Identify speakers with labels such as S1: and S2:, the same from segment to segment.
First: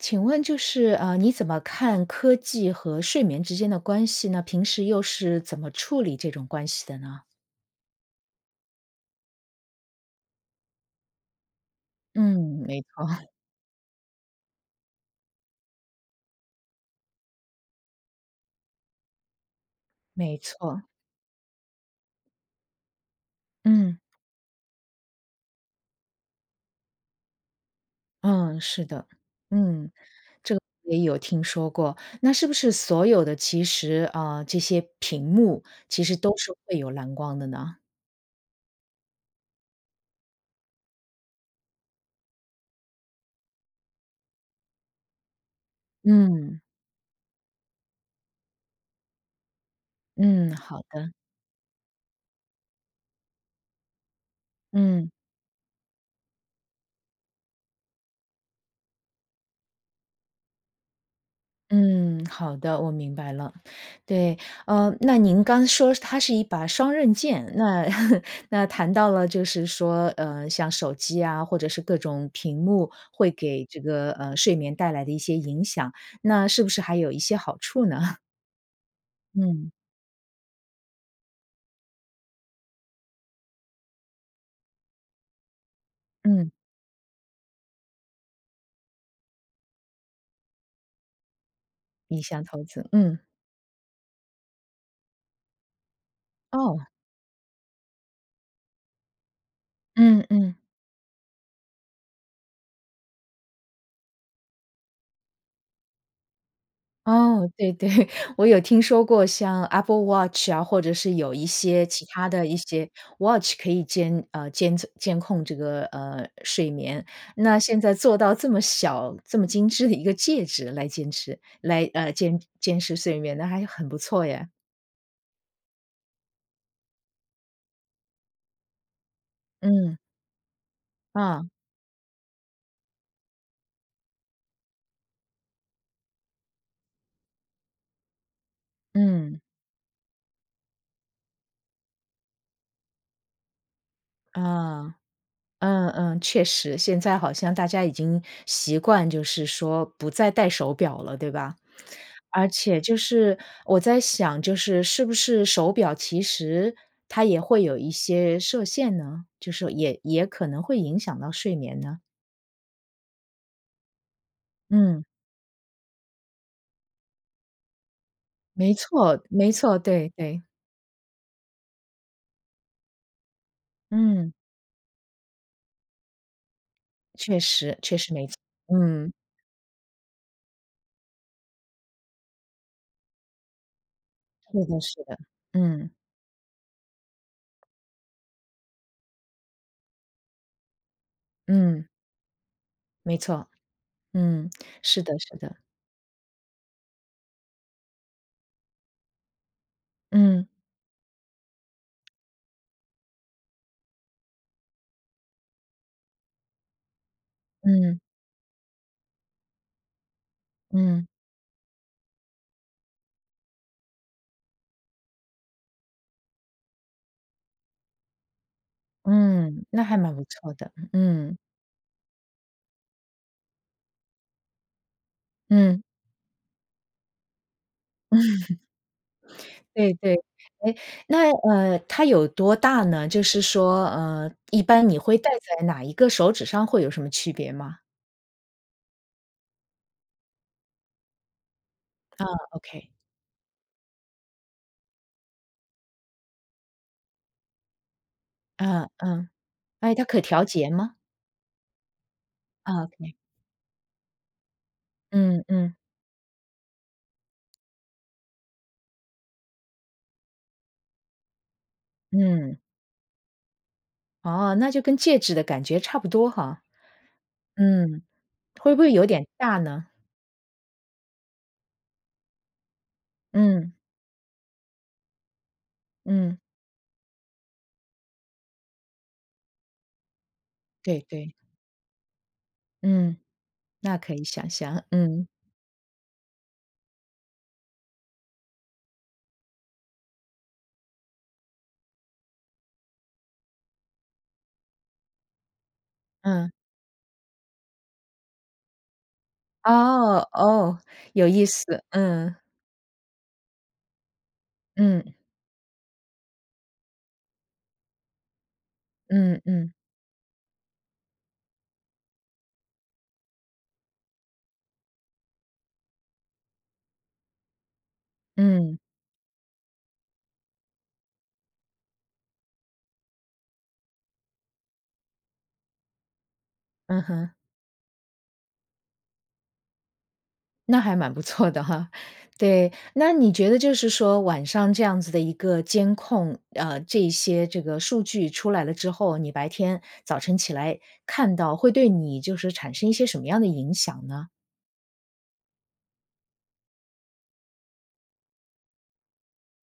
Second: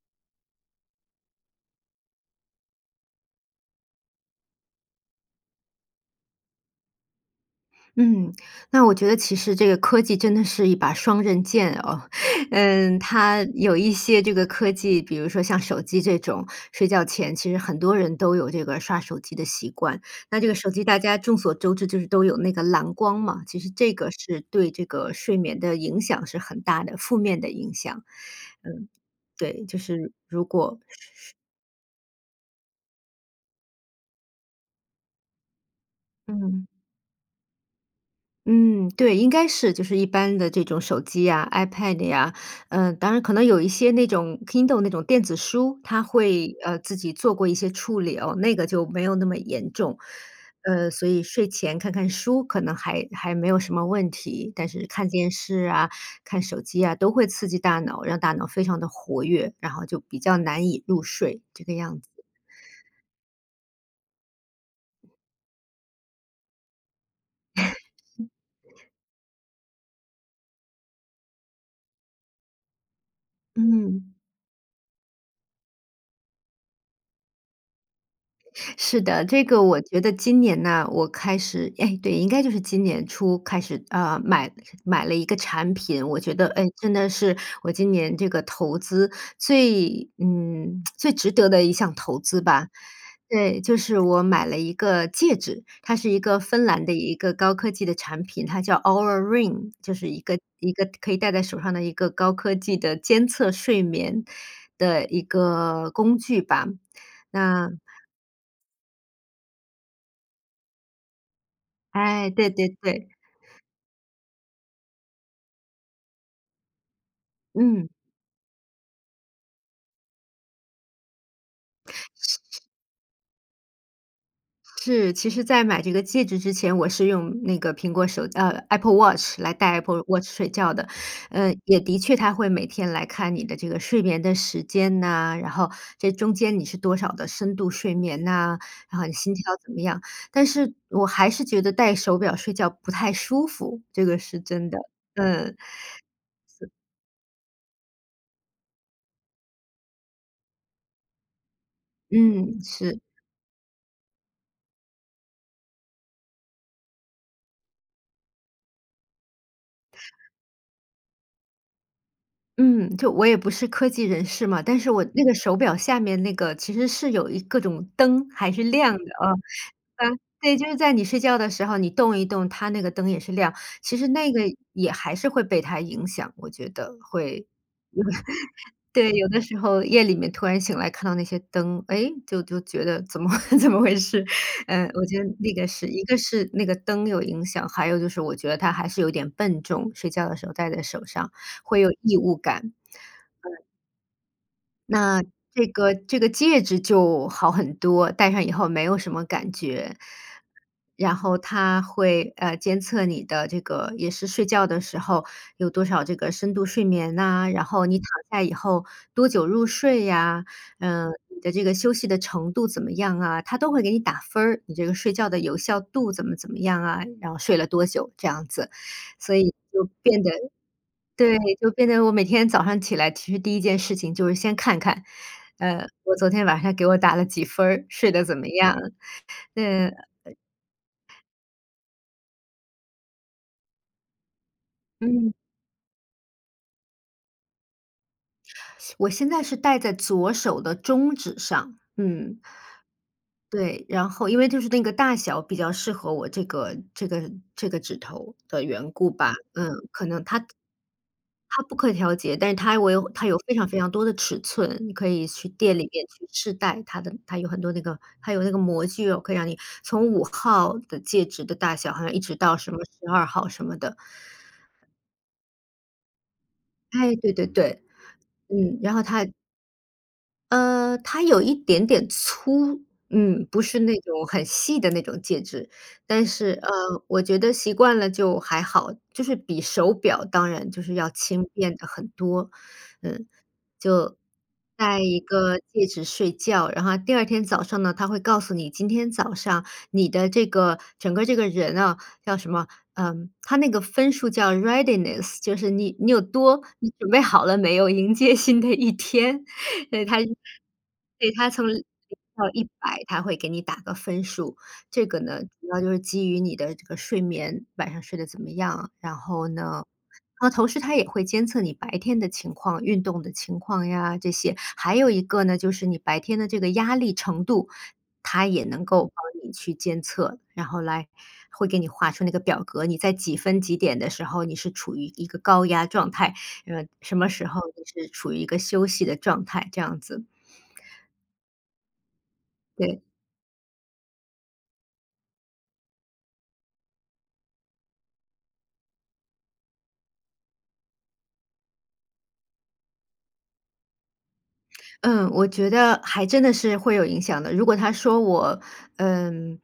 S1: 请问就是，呃，你怎么看科技和睡眠之间的关系呢？平时又是怎么处理这种关系的呢？
S2: 嗯，那我觉得其实这个科技真的是一把双刃剑哦。
S1: 嗯，没
S2: 嗯，
S1: 错。
S2: 它有一些这个科技，比如说像手机这种，睡觉前，其实很多人都有这个刷手机的习惯。
S1: 没
S2: 那这个手机
S1: 错。
S2: 大家众所周知就是都有那个蓝光嘛，其实这
S1: 嗯。
S2: 个是对这个睡眠的影响是很大的。负面的影响，
S1: 嗯，是
S2: 嗯，
S1: 的。
S2: 对，就
S1: 嗯，
S2: 是如
S1: 这个
S2: 果是
S1: 也有
S2: 是
S1: 听说过。那是不是所有的其实，呃，这些屏幕其实都是
S2: 嗯。
S1: 会有蓝光的呢？
S2: 嗯，对，应该是，就是一般的这种手机呀，iPad 呀，嗯，当然可能有一些那种 Kindle 那种电子书，它会，
S1: 嗯。
S2: 呃，自己做过一些处理哦，那个就没有那么严重。
S1: 嗯，好
S2: 呃，所
S1: 的。
S2: 以睡前看看书可能还还没有什么问题。但是看
S1: 嗯。
S2: 电视啊，看手机啊，都会刺激大脑，让大脑非常地活跃，然后就比较难以入睡，这个样子。
S1: 嗯，好的，我明白了。对，呃，那您刚说它是一把双刃剑，那 那 谈到了就是说，呃，像手机啊，或者是各种屏幕会给这个，
S2: 嗯。
S1: 呃，睡眠带来的一些影响，那是不是还有一些好处呢？
S2: 是的，这个
S1: 嗯。
S2: 我觉得今年呢，我开始诶，对，应该就是今年初开始，呃，买买了一个产品。我觉得，
S1: 嗯。
S2: 诶，真的是我今年这个投资最嗯，最值得的一项投
S1: 一
S2: 资
S1: 项投
S2: 吧。
S1: 资，嗯。
S2: 对，就是我买了一个戒指，它是一个芬
S1: 哦。
S2: 兰的一个高科技的产品，它叫 Oura Ring，就是一
S1: 嗯，
S2: 个
S1: 嗯。
S2: 一个可以戴在手上的一个高科技的监测睡眠的一个工具吧。
S1: 哦，对，
S2: 那
S1: 对，我有听说过像 Apple Watch 啊，或者是有一些其它
S2: 哎，
S1: 的
S2: 对，
S1: 一
S2: 对，
S1: 些
S2: 对。
S1: watch 可以监呃监测监控这个，呃，睡眠，那现
S2: 嗯。
S1: 在做到这么小、这么精致的一个戒指来坚持来，呃，
S2: 是，
S1: 监
S2: 是。
S1: 监视睡眠，那还是很不错耶。
S2: 是，其实在买这个戒指之前，我是用那个苹果手呃，Apple Watch，来戴
S1: 嗯。
S2: Apple Watch 睡觉的，
S1: 啊。
S2: 呃，也的确它会每天来看你的这个睡眠的时间呐，然后这中间你是多少的深度睡眠呐，然后你心
S1: 嗯。
S2: 跳怎么样，但是我还是觉得戴手表睡觉不太舒服，这个是真的，
S1: 啊。
S2: 嗯。
S1: 嗯，嗯，确
S2: 是。
S1: 实，现在好像大家已经习惯就是说不再戴手表了，对吧？而
S2: 嗯，
S1: 且就
S2: 是。
S1: 是，我在想，就是是不是手表其实它也会有一些设限呢，就是也也可能会影响到睡眠呢？
S2: 嗯，就我也不是科技人士嘛，但是我
S1: 嗯。
S2: 那个手表下面那个其实是有一各种灯，还是
S1: 没
S2: 亮的，
S1: 错，
S2: 啊，
S1: 没错，对，
S2: 呃，
S1: 对。
S2: 对，就是在你睡觉的时候你动一动它那个灯也是亮，其实那
S1: 嗯。
S2: 个也还是会被它影响，我觉得
S1: 确
S2: 会。
S1: 实，确实没错，嗯。
S2: 对，有的时候夜里面突然醒来看到那些灯，诶，就就觉得怎么怎么回事，
S1: 是的，
S2: 呃，我
S1: 是的，
S2: 觉得那个是
S1: 嗯。
S2: 一个是那个灯有影响，还有就是我觉得它还是有一点笨重，睡觉的时候戴在手上，会
S1: 嗯。
S2: 有异物感。
S1: 没错，
S2: 嗯。
S1: 嗯，是的，
S2: 那
S1: 是的。
S2: 这个，这个戒指就好很多，戴上以后没有什么感觉。
S1: 嗯。
S2: 然后它会，呃，监测你的这个也是睡觉的时候有多少这个深度睡眠呐，然后
S1: 嗯。
S2: 你躺下以后多久入睡呀，
S1: 嗯。
S2: 嗯，你的这个休息的程度怎么样啊，它都会给你打分儿。你这个睡觉的有效度怎么怎么样啊，然后睡了多久这样子，所以
S1: 嗯，那
S2: 就
S1: 还蛮
S2: 变
S1: 不
S2: 得
S1: 错的，嗯。
S2: 对，就变得我每天早上起来，其实第1件事情就是先看看，
S1: 嗯。
S2: 呃，我昨天晚上给我打了几分儿，睡得怎么 样，嗯。
S1: 对，对。
S2: 呃
S1: 哎，那，呃，它有多大呢，就是说，呃，一般你会戴
S2: 嗯。
S1: 在哪一个手指上，会有什么区别吗？
S2: 我现在是戴在左手的中指上，
S1: 嗯
S2: 嗯。
S1: ，OK。
S2: 对，然后因为就是那个大小比较适合我这个，这个，这个指头的
S1: 嗯，
S2: 缘故
S1: 嗯，
S2: 吧，嗯，
S1: 哎，它
S2: 可能
S1: 可调
S2: 它
S1: 节吗？
S2: 它不可以调节，但是它
S1: 嗯，
S2: 围
S1: 对。
S2: 它有非常非常多的尺寸，你可以
S1: 嗯，
S2: 去
S1: 嗯。
S2: 店里面去试戴它的它有很多那个它有那个模具，可以让你从5号的戒指的大小，好像一直
S1: 嗯。
S2: 到什么12号什么的。
S1: 哦，那就跟戒指的感觉差不多哈，
S2: 哎，对对对。
S1: 嗯，会不
S2: 嗯，
S1: 会
S2: 然后
S1: 有
S2: 它
S1: 点大呢？
S2: 呃，它有一点点粗，嗯，不
S1: 嗯。
S2: 是那种很细的那种戒指，但
S1: 嗯。
S2: 是，呃，我觉得习惯了就还好，就是比手表当然就是
S1: 对，
S2: 要
S1: 对。
S2: 轻便得很多。
S1: 嗯，
S2: 嗯，
S1: 那可
S2: 就
S1: 以想象，
S2: 带一
S1: 嗯。
S2: 个戒指睡觉，然后第2天早上呢，它会告诉你今天早上你的这个，整个这个人哦，叫什么，嗯，它那个分数叫 readiness，就是你你有
S1: 嗯。
S2: 多你准备好了没有，迎接新的一天。嗯，它
S1: 哦，哦，有
S2: 对，
S1: 意
S2: 它
S1: 思，
S2: 从0
S1: 嗯。
S2: 到100，它会给你打个分数，这
S1: 嗯。
S2: 个呢，主要就是基于你的这个睡眠，晚上睡得怎么样。然
S1: 嗯，
S2: 后
S1: 嗯。
S2: 呢，嗯，它同时它也会监测你白天的情况，运动的情况呀这些，还有一个呢，就是你白天的这个压力程度，它也
S1: 嗯。
S2: 能够帮你去监测，然后来会给你画出那个表格，你在几分几点的时候，你是处于一个高压状态，嗯，
S1: 嗯
S2: 什么
S1: 哼。
S2: 时候你是处于一个休息的状态，这样子。
S1: 那还蛮不错的哈，对，
S2: 对。
S1: 那你觉得就是说晚上这样子的一个监控，呃，这一些这个数据出来了之后，你白天早晨起来看到，会对你就是产生一些什么样的影响呢？
S2: 嗯，我觉得还真的是会有影响的。如果它说我，嗯，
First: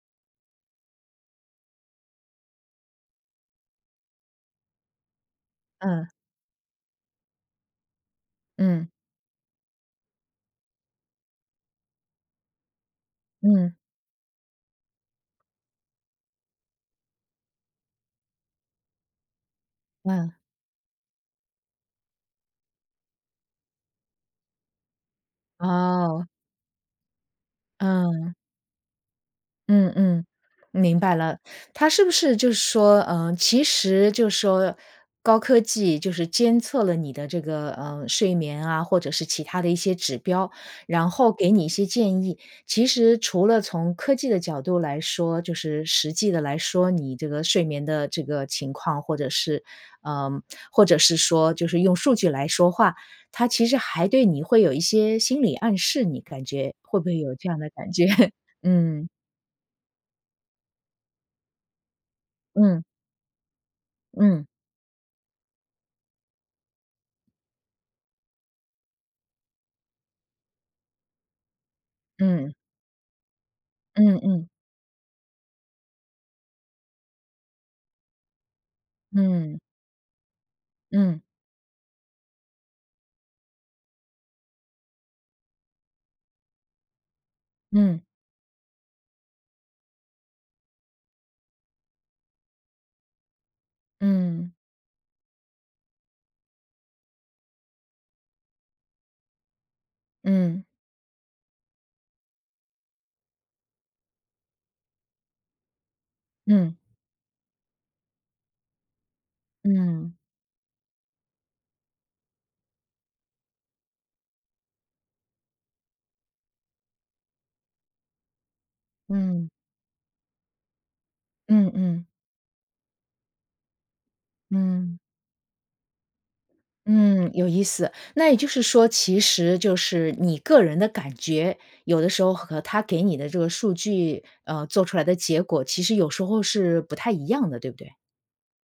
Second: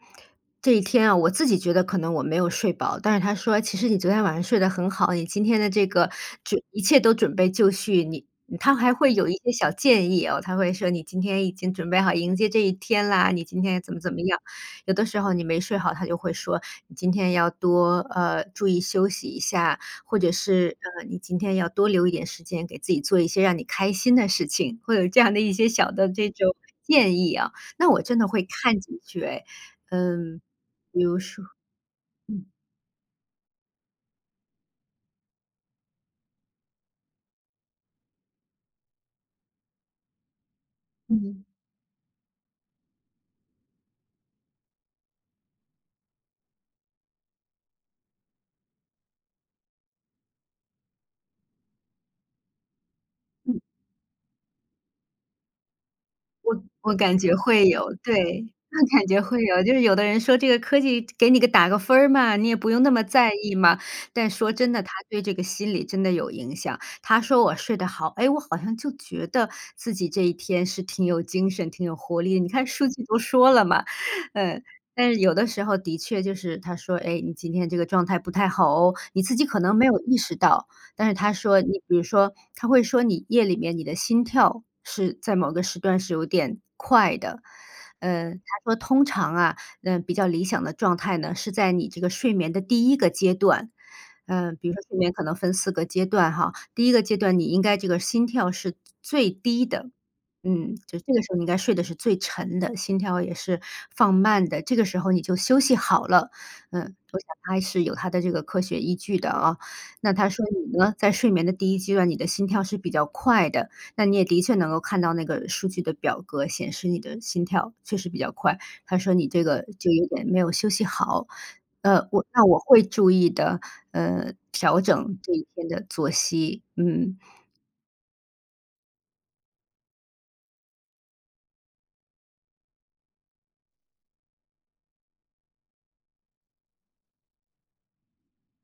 S2: 这一天啊，我自己觉得可能我没有睡饱，但是它说其实你昨天晚上睡得很好，你今天的这
S1: 嗯。
S2: 个这一切都准备就绪，你嗯它
S1: 嗯。
S2: 还会有一些小建议哦，它会说你今天已经准备好迎接这一天啦，你今
S1: 嗯。
S2: 天怎么怎么样。有的时候你没睡好，它就会说你今天要多呃，注意休息一下，或者
S1: 嗯。
S2: 是，呃，你今天要多留一点时间给自己做一些让你开心的事情，会有这样的一些小的
S1: 哦。
S2: 这种建议啊，那我真的
S1: 嗯。
S2: 会看几句哎。
S1: 嗯，嗯，
S2: 嗯，
S1: 明
S2: 比
S1: 白
S2: 如
S1: 了。
S2: 说
S1: 它是不是
S2: 嗯。
S1: 就是说，呃，其实就是说高科技就是监测了你的这个，呃，睡眠啊，或者是其它的一些指标，然后
S2: 嗯。
S1: 给你一些建议。其实除了从科技的角度来说就是实际地来说，你这个睡眠的这个情况，或者是呃，或者是说就是用数据来说话，它
S2: 嗯。
S1: 其实还对你会有一些心理暗示，你感
S2: 我
S1: 觉
S2: 我
S1: 会不会
S2: 感
S1: 有
S2: 觉
S1: 这样的
S2: 会
S1: 感
S2: 有，
S1: 觉？
S2: 对，我感
S1: 嗯。
S2: 觉会有。就是有的人说这个科技给你个打个分儿嘛，你也不
S1: 嗯。
S2: 用那么在意嘛，但
S1: 嗯。
S2: 说真的，它对这个心理真的有影响，它说我睡得好，诶？我好像就觉得自己这一天是挺有精神，挺有活力，你
S1: 嗯。
S2: 看数据都说了嘛。
S1: 嗯，嗯。
S2: 呃，但是有的时候的确就是它说：“哎，你今天这个状态不太好哦。”你自己
S1: 嗯。
S2: 可能没有意识到，但是
S1: 嗯。
S2: 它说你比如说，它会说你夜里面你的心跳是在某个时段是有点快的。
S1: 嗯。
S2: 呃，它说：“通常啊，呃，比较理想的状态呢，是在你这个睡眠的第1个阶段“，
S1: 嗯。
S2: 呃，比如说睡眠可能分4个阶段哈，第1个阶段你应该这个心跳是最最低的。
S1: 嗯。
S2: 嗯，就这个时候应该睡的是最沉的，心跳也是放慢的，这个时候你就休息好了，
S1: 嗯。
S2: 嗯，我想它还是有它的这个科学依据的哦。
S1: 嗯。
S2: 那它说你呢，在睡眠的第1阶段，你的心跳是比较快的，那你也的确能够看到那个数据的表格，显示你的心跳确实比较快，它说你这
S1: 嗯。
S2: 个就有点没有休息好。
S1: 嗯，嗯。
S2: 呃，我那我会注意的，呃，调
S1: 嗯。
S2: 整这一天的作息，嗯。
S1: 嗯，有意思。那也就是说其实就是你个人的感觉，有的时候和它给你的这个数据，呃，做出来的结果，其实有时候是不太一样的，对不对？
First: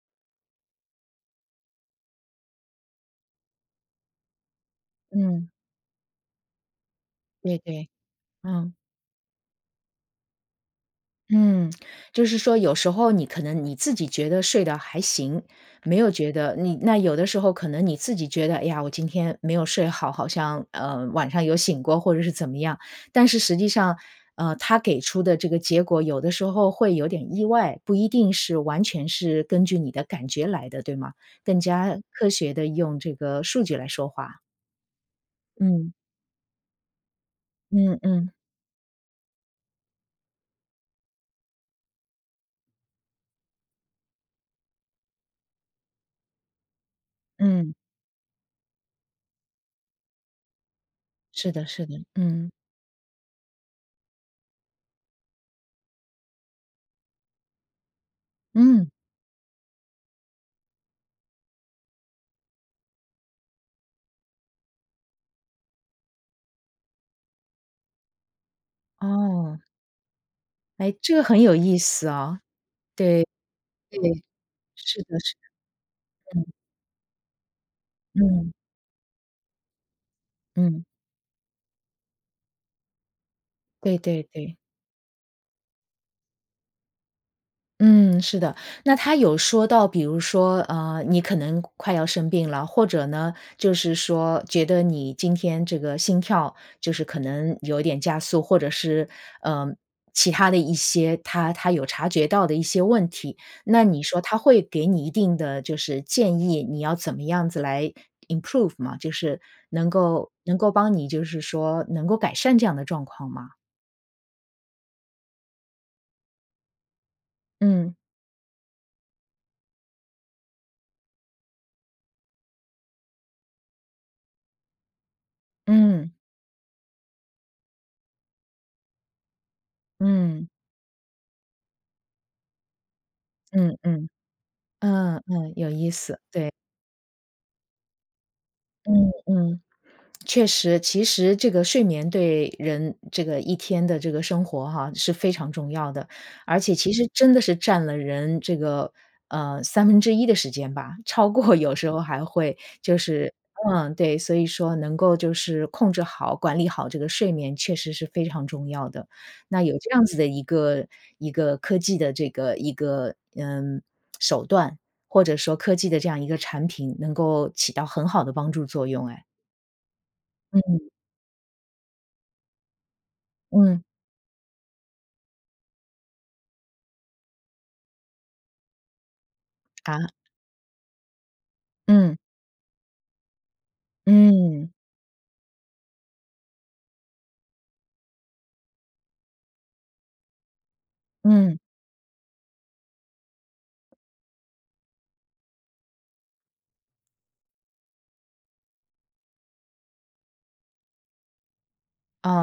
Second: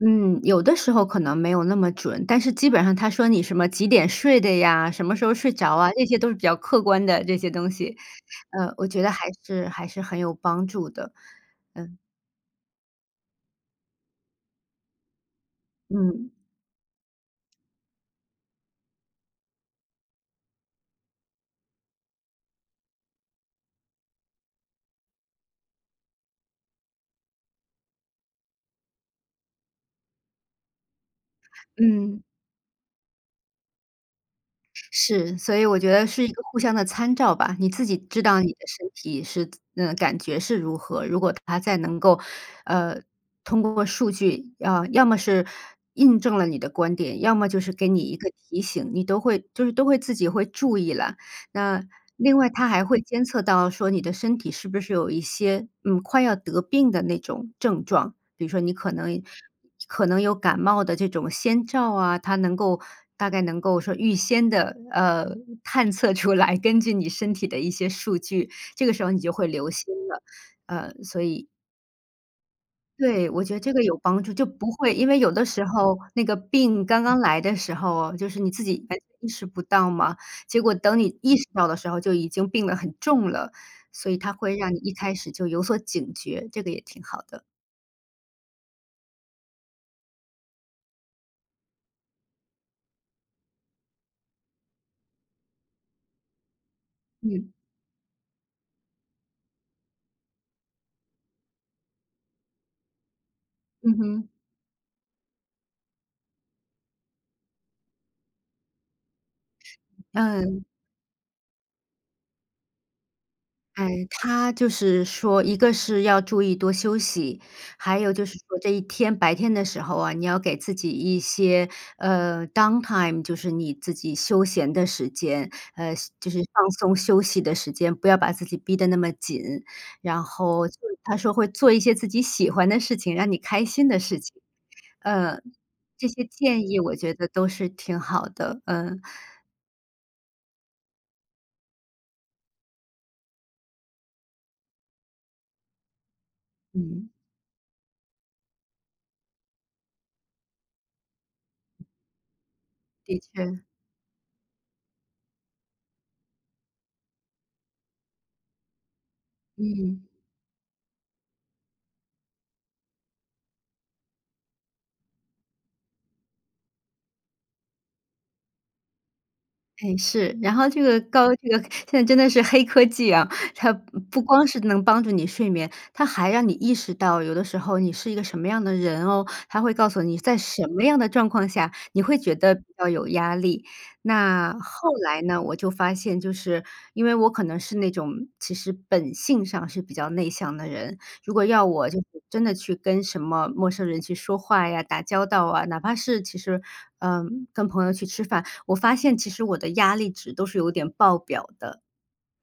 S2: 嗯，有的时候可能没有那么准，但是基本上它说你什么几点睡的呀，什么时候
S1: 嗯。
S2: 睡着啊，这些都是比较客观的这些
S1: 对，
S2: 东
S1: 对，
S2: 西，
S1: 嗯。
S2: 呃，我觉得还是，还是很有帮助的，
S1: 嗯，
S2: 嗯。
S1: 就是说有时候你可能你自己觉得睡得还行，没有觉
S2: 嗯。
S1: 得你那有的时候可能你自己觉得，哎呀，我今天没有睡好，好像，呃，晚上有醒过或者是怎么样。但是实际上，呃，它给出的这个结果有的时候会有点意外，不一定是完全是根据你的感觉来的，对吗？更加
S2: 嗯。
S1: 科学地用这个数据来说话。
S2: 是，所以我觉
S1: 嗯。
S2: 得是一个互相的参照吧，你自己
S1: 嗯
S2: 知
S1: 嗯。
S2: 道你的身体是，嗯，感觉是如何，如果它再能够，呃，通过数据，啊，要么是印证了你的观点，要么就是
S1: 嗯。
S2: 给你一个提醒，你都会就是都会自己会注意了。
S1: 是的
S2: 那
S1: 是的。
S2: 另外
S1: 嗯。
S2: 它还会监测到说你的身体是不是有一些，嗯，快要得病的那种症状，比如说你
S1: 嗯。
S2: 可能，可能有感冒的这种先兆啊，它能够大概能够说预先地，呃，探测出来，根据你身体的一些数据，这个时候你就会
S1: 哦。
S2: 留心了，
S1: 哎，
S2: 呃，
S1: 这
S2: 所
S1: 个很
S2: 以
S1: 有意思哦，对，
S2: 对，我觉得这个有
S1: 对，
S2: 帮助，就不会
S1: 是
S2: 因为
S1: 的，
S2: 有
S1: 是
S2: 的时候，那个
S1: 的。嗯。
S2: 病刚刚来的时候，就是你
S1: 嗯。
S2: 自己，哎，意识不到嘛，结果
S1: 嗯。
S2: 等你意识到的时候就已经病得很重了，
S1: 对
S2: 所以
S1: 对
S2: 它
S1: 对。
S2: 会让你一开始就有所警觉，这个也挺好的。
S1: 嗯，是的，那它有说到比如说，呃，你可能快要生病了，或者呢，就是说觉得你今天这个心跳，就是可
S2: 嗯。
S1: 能有一点加速，或者是，嗯，其它的一些它它有察觉到的一些问题，那
S2: 嗯
S1: 你说
S2: 哼。
S1: 它会给你一定的就是建议，你要怎么样子来 improve 吗？就是能够能
S2: 嗯。
S1: 够帮你就是说，能够改善这样的状况吗？
S2: 哎，它就是说一个是要注意多休息，
S1: 嗯。
S2: 还有就是说这一天白天的时候啊，你要给自己一些，呃，downtime，就是你自己休闲的时间，呃，是
S1: 嗯。
S2: 就是放松休息的时间，不要把自己逼得那么紧，然
S1: 嗯。
S2: 后就是它说会做一些自己喜欢的事情，让你开
S1: 嗯
S2: 心的
S1: 嗯。
S2: 事情，
S1: 嗯，
S2: 呃，
S1: 嗯，有意
S2: 这
S1: 思，
S2: 些
S1: 对。
S2: 建议我觉得都是挺好的，嗯。
S1: 嗯，嗯，确实，其实这个睡眠对人这个，一天的这个生活哈，是非常重要的，而且其实
S2: 嗯。
S1: 真的是占了人这个，呃，1/3的时间吧，超过有时候还会就
S2: 的
S1: 是
S2: 确。
S1: 嗯，对，所以说能够就是控制好、管理好这个睡眠确实是非常重要的。那有这
S2: 嗯。
S1: 样子的一个，一个科技的这个一个，嗯，手段，或者说科技的这样一个产品能够起到很好的帮助作用诶。
S2: 哎，是，然后这
S1: 嗯。
S2: 个高这个现在真的是黑科技啊，它
S1: 嗯。
S2: 不光是能帮助你睡眠，它还让你意识到有的时候你是一个什么样的人哦，它会告诉
S1: 啊？
S2: 你，在什么样的状况下，你
S1: 嗯。
S2: 会觉得比较有压力。那
S1: 嗯。
S2: 后来呢，我就发现就是因为我可能是那种，其实本性上是比较内向的人，如果
S1: 嗯。
S2: 要我就是真的去跟什么陌生人去说话呀，打交道啊，哪怕是其实，呃，跟朋友去吃饭，我发现其实我的压力值都是有点爆表的，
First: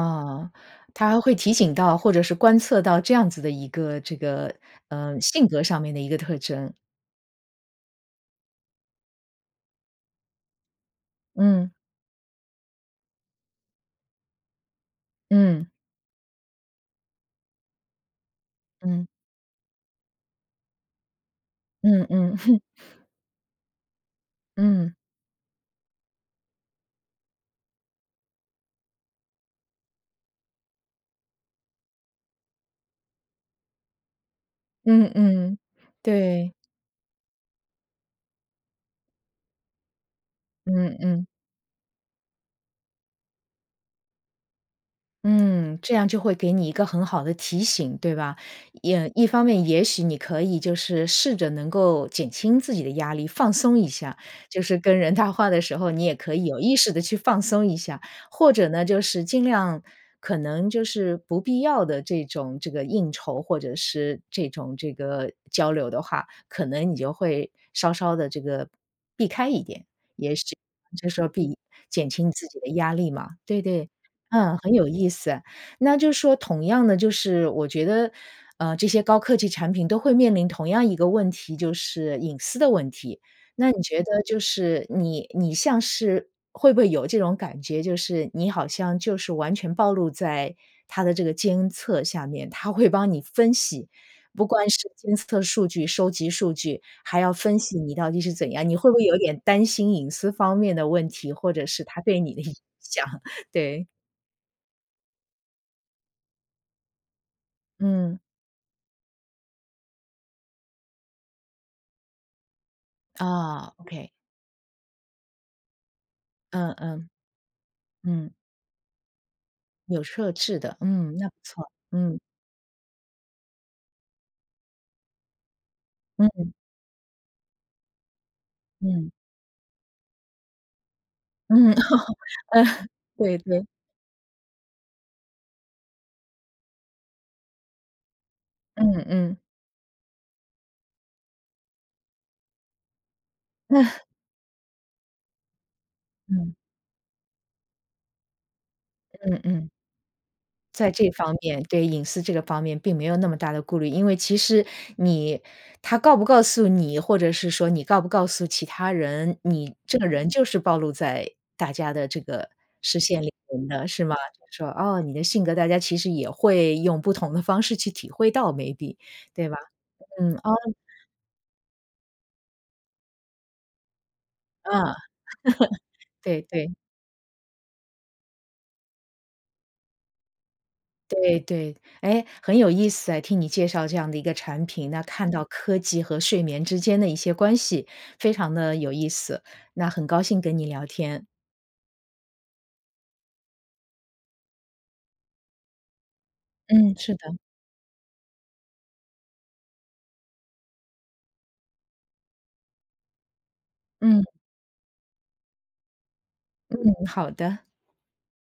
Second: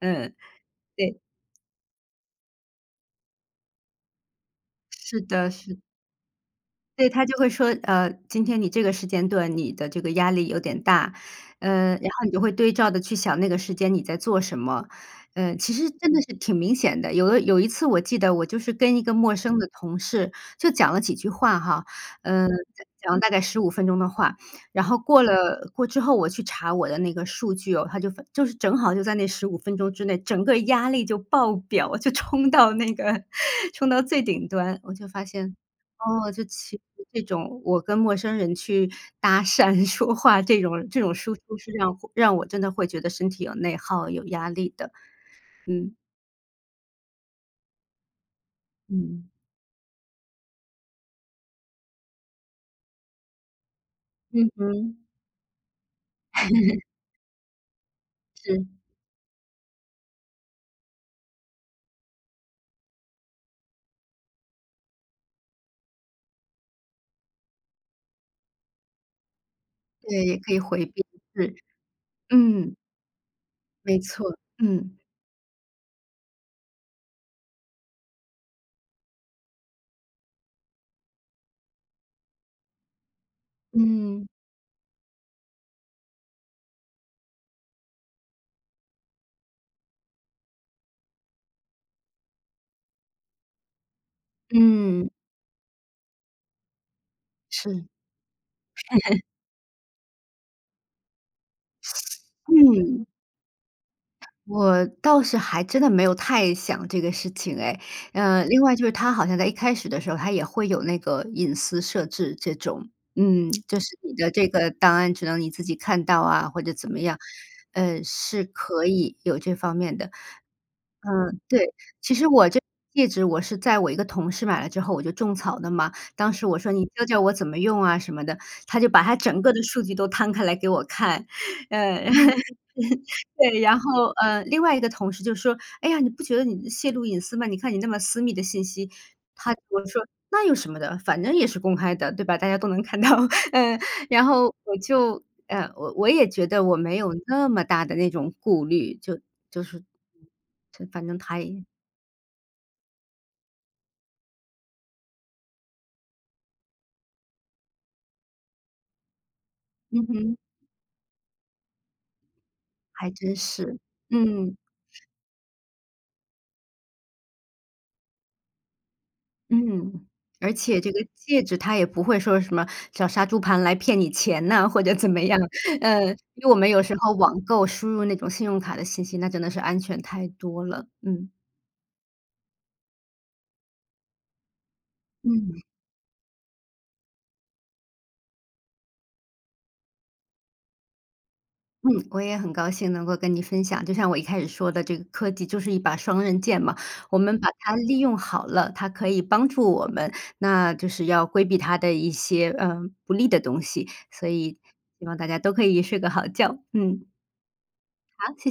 S2: 嗯，
S1: 它
S2: 对。
S1: 还会提醒到或者是观测到这样子的一个，这个，呃，
S2: 是
S1: 性
S2: 的，
S1: 格
S2: 是。
S1: 上面的一个特征。
S2: 对，它就会说，呃，今天你这个时间段你的这个压力有点大，
S1: 嗯。
S2: 呃，然后你就会对照的去想那个时间你在做什么？嗯，
S1: 嗯。
S2: 其实真的是挺明显的，有的有一次我记得我就是跟一
S1: 嗯。
S2: 个陌生的同事，就讲了几句话哈，
S1: 嗯嗯。
S2: 嗯，讲讲了大概15分钟的话，然
S1: 嗯。
S2: 后过了过之后，我去查我的那个数据哦，它就就是正好就在那15分钟之内，整个压力就爆表，就冲到那个，冲到最顶端。我就
S1: 嗯
S2: 发现，
S1: 嗯，
S2: 哦，就
S1: 对。
S2: 其实这种，我跟陌生人去搭讪、说话这种
S1: 嗯
S2: 这种
S1: 嗯。
S2: 输出是让让我真的会觉得身体有内耗，有压力的。
S1: 嗯，
S2: 嗯。
S1: 这样就会给你一个很好的提醒，对吧，也
S2: 嗯。
S1: 一方面也许你可以就是试着能够减轻自己的压力，放松一下，
S2: 嗯
S1: 就是
S2: 哼。
S1: 跟人谈话的时候你也可以有意 识地去放松一下，或者
S2: 是。
S1: 呢，就是尽量可能就是不必要的这种，这个应酬或者是这种，这个交流的话，可能你就会稍稍地这个避开一点，
S2: 对，
S1: 也
S2: 也
S1: 许
S2: 可以回避，
S1: 这时候
S2: 是，
S1: 避减轻你自己的
S2: 嗯。
S1: 压力嘛。对对，
S2: 没错，
S1: 嗯，很有
S2: 嗯。
S1: 意思，那就说同样的就是我觉得，呃，这些高科技产品都会面临同样一个问题，就是隐私的问题。那你觉得
S2: 嗯。
S1: 就是你你像是会不会有这种感觉，就是你好像就是完全暴露在它的这个监测下面，它会帮你分析，不光是
S2: 嗯。
S1: 监测数据、收集数据，还要分析
S2: 是。
S1: 你到底是怎样，你会不会有 点担心隐私方面的问题，或者是它对你的影响？
S2: 嗯。
S1: 对。
S2: 我倒是还真的没有太想这个事情诶，
S1: 嗯。
S2: 呃，另外就是它好像在一开始的时候，它也会有那个隐私设置这种，嗯，
S1: 啊
S2: 就是
S1: ，OK。
S2: 你的这个档案，只能你自己看到啊，或
S1: 嗯
S2: 者怎么
S1: 嗯。
S2: 样，呃，
S1: 嗯。
S2: 是可以有这方面
S1: 有
S2: 的。
S1: 设置的，嗯，那不
S2: 嗯，对，
S1: 错，
S2: 其
S1: 嗯。
S2: 实我这个戒指我是在我一个同事买了之后我就种草了嘛，当时
S1: 嗯。
S2: 我说：“你教教我怎么用啊？”什么的，他就把
S1: 嗯。
S2: 他整个的数据都摊开来给我看。
S1: 嗯，
S2: 嗯，
S1: 嗯，对
S2: 对，
S1: 对。
S2: 然后，呃，另外一个同事就说：“哎呀，你不觉得你泄露隐私吗？你看你那么私密的信息。”
S1: 嗯嗯。
S2: 他和我说：“那有什么的，反正也是公开的，对吧，大家都能看到。” 嗯，然后我就呃，我我也觉
S1: 嗯。
S2: 得我没有那么大的那种顾虑，就
S1: 嗯
S2: 就
S1: 嗯。
S2: 是就
S1: 在
S2: 反
S1: 这
S2: 正
S1: 方
S2: 它
S1: 面
S2: 也
S1: 对隐私这个方面并没有那么大的顾虑，因为其实你他告不告诉你，或者是说你告不告诉其他人，你这
S2: 嗯
S1: 个人
S2: 哼。
S1: 就是暴露在大家的这个视
S2: 还
S1: 线里
S2: 真
S1: 面
S2: 是，
S1: 的，是吗？
S2: 嗯。
S1: 就说哦，你性格大家其实也会用不同的方式去体会到，maybe，对吧。
S2: 嗯，
S1: 嗯。哦。
S2: 而且这个戒指它也不会说什么，像杀猪盘来骗你钱
S1: 嗯，
S2: 呐，或者 怎么样，呃，
S1: 对，
S2: 因为我们
S1: 对。
S2: 有时候网购输入那种信用卡的信息，那真的是安全太多了，嗯。
S1: 对，对，哎，很有意思诶，听你介绍这样的一个产品，那看到
S2: 嗯。
S1: 科技和睡眠之间的一些关系，非常地有意思，那很高兴跟你聊天。
S2: 嗯，我也很高兴能够跟你分享，就像我一开始说的这个科技就是一把双刃剑嘛。
S1: 嗯，是
S2: 我
S1: 的。
S2: 们把它利用好了，它可以帮助我们，那就是要规避它的一些，呃，不利的东西，
S1: 嗯。
S2: 所以希望大家都可以睡个好觉，
S1: 嗯，
S2: 嗯。
S1: 好的。
S2: 好，谢谢。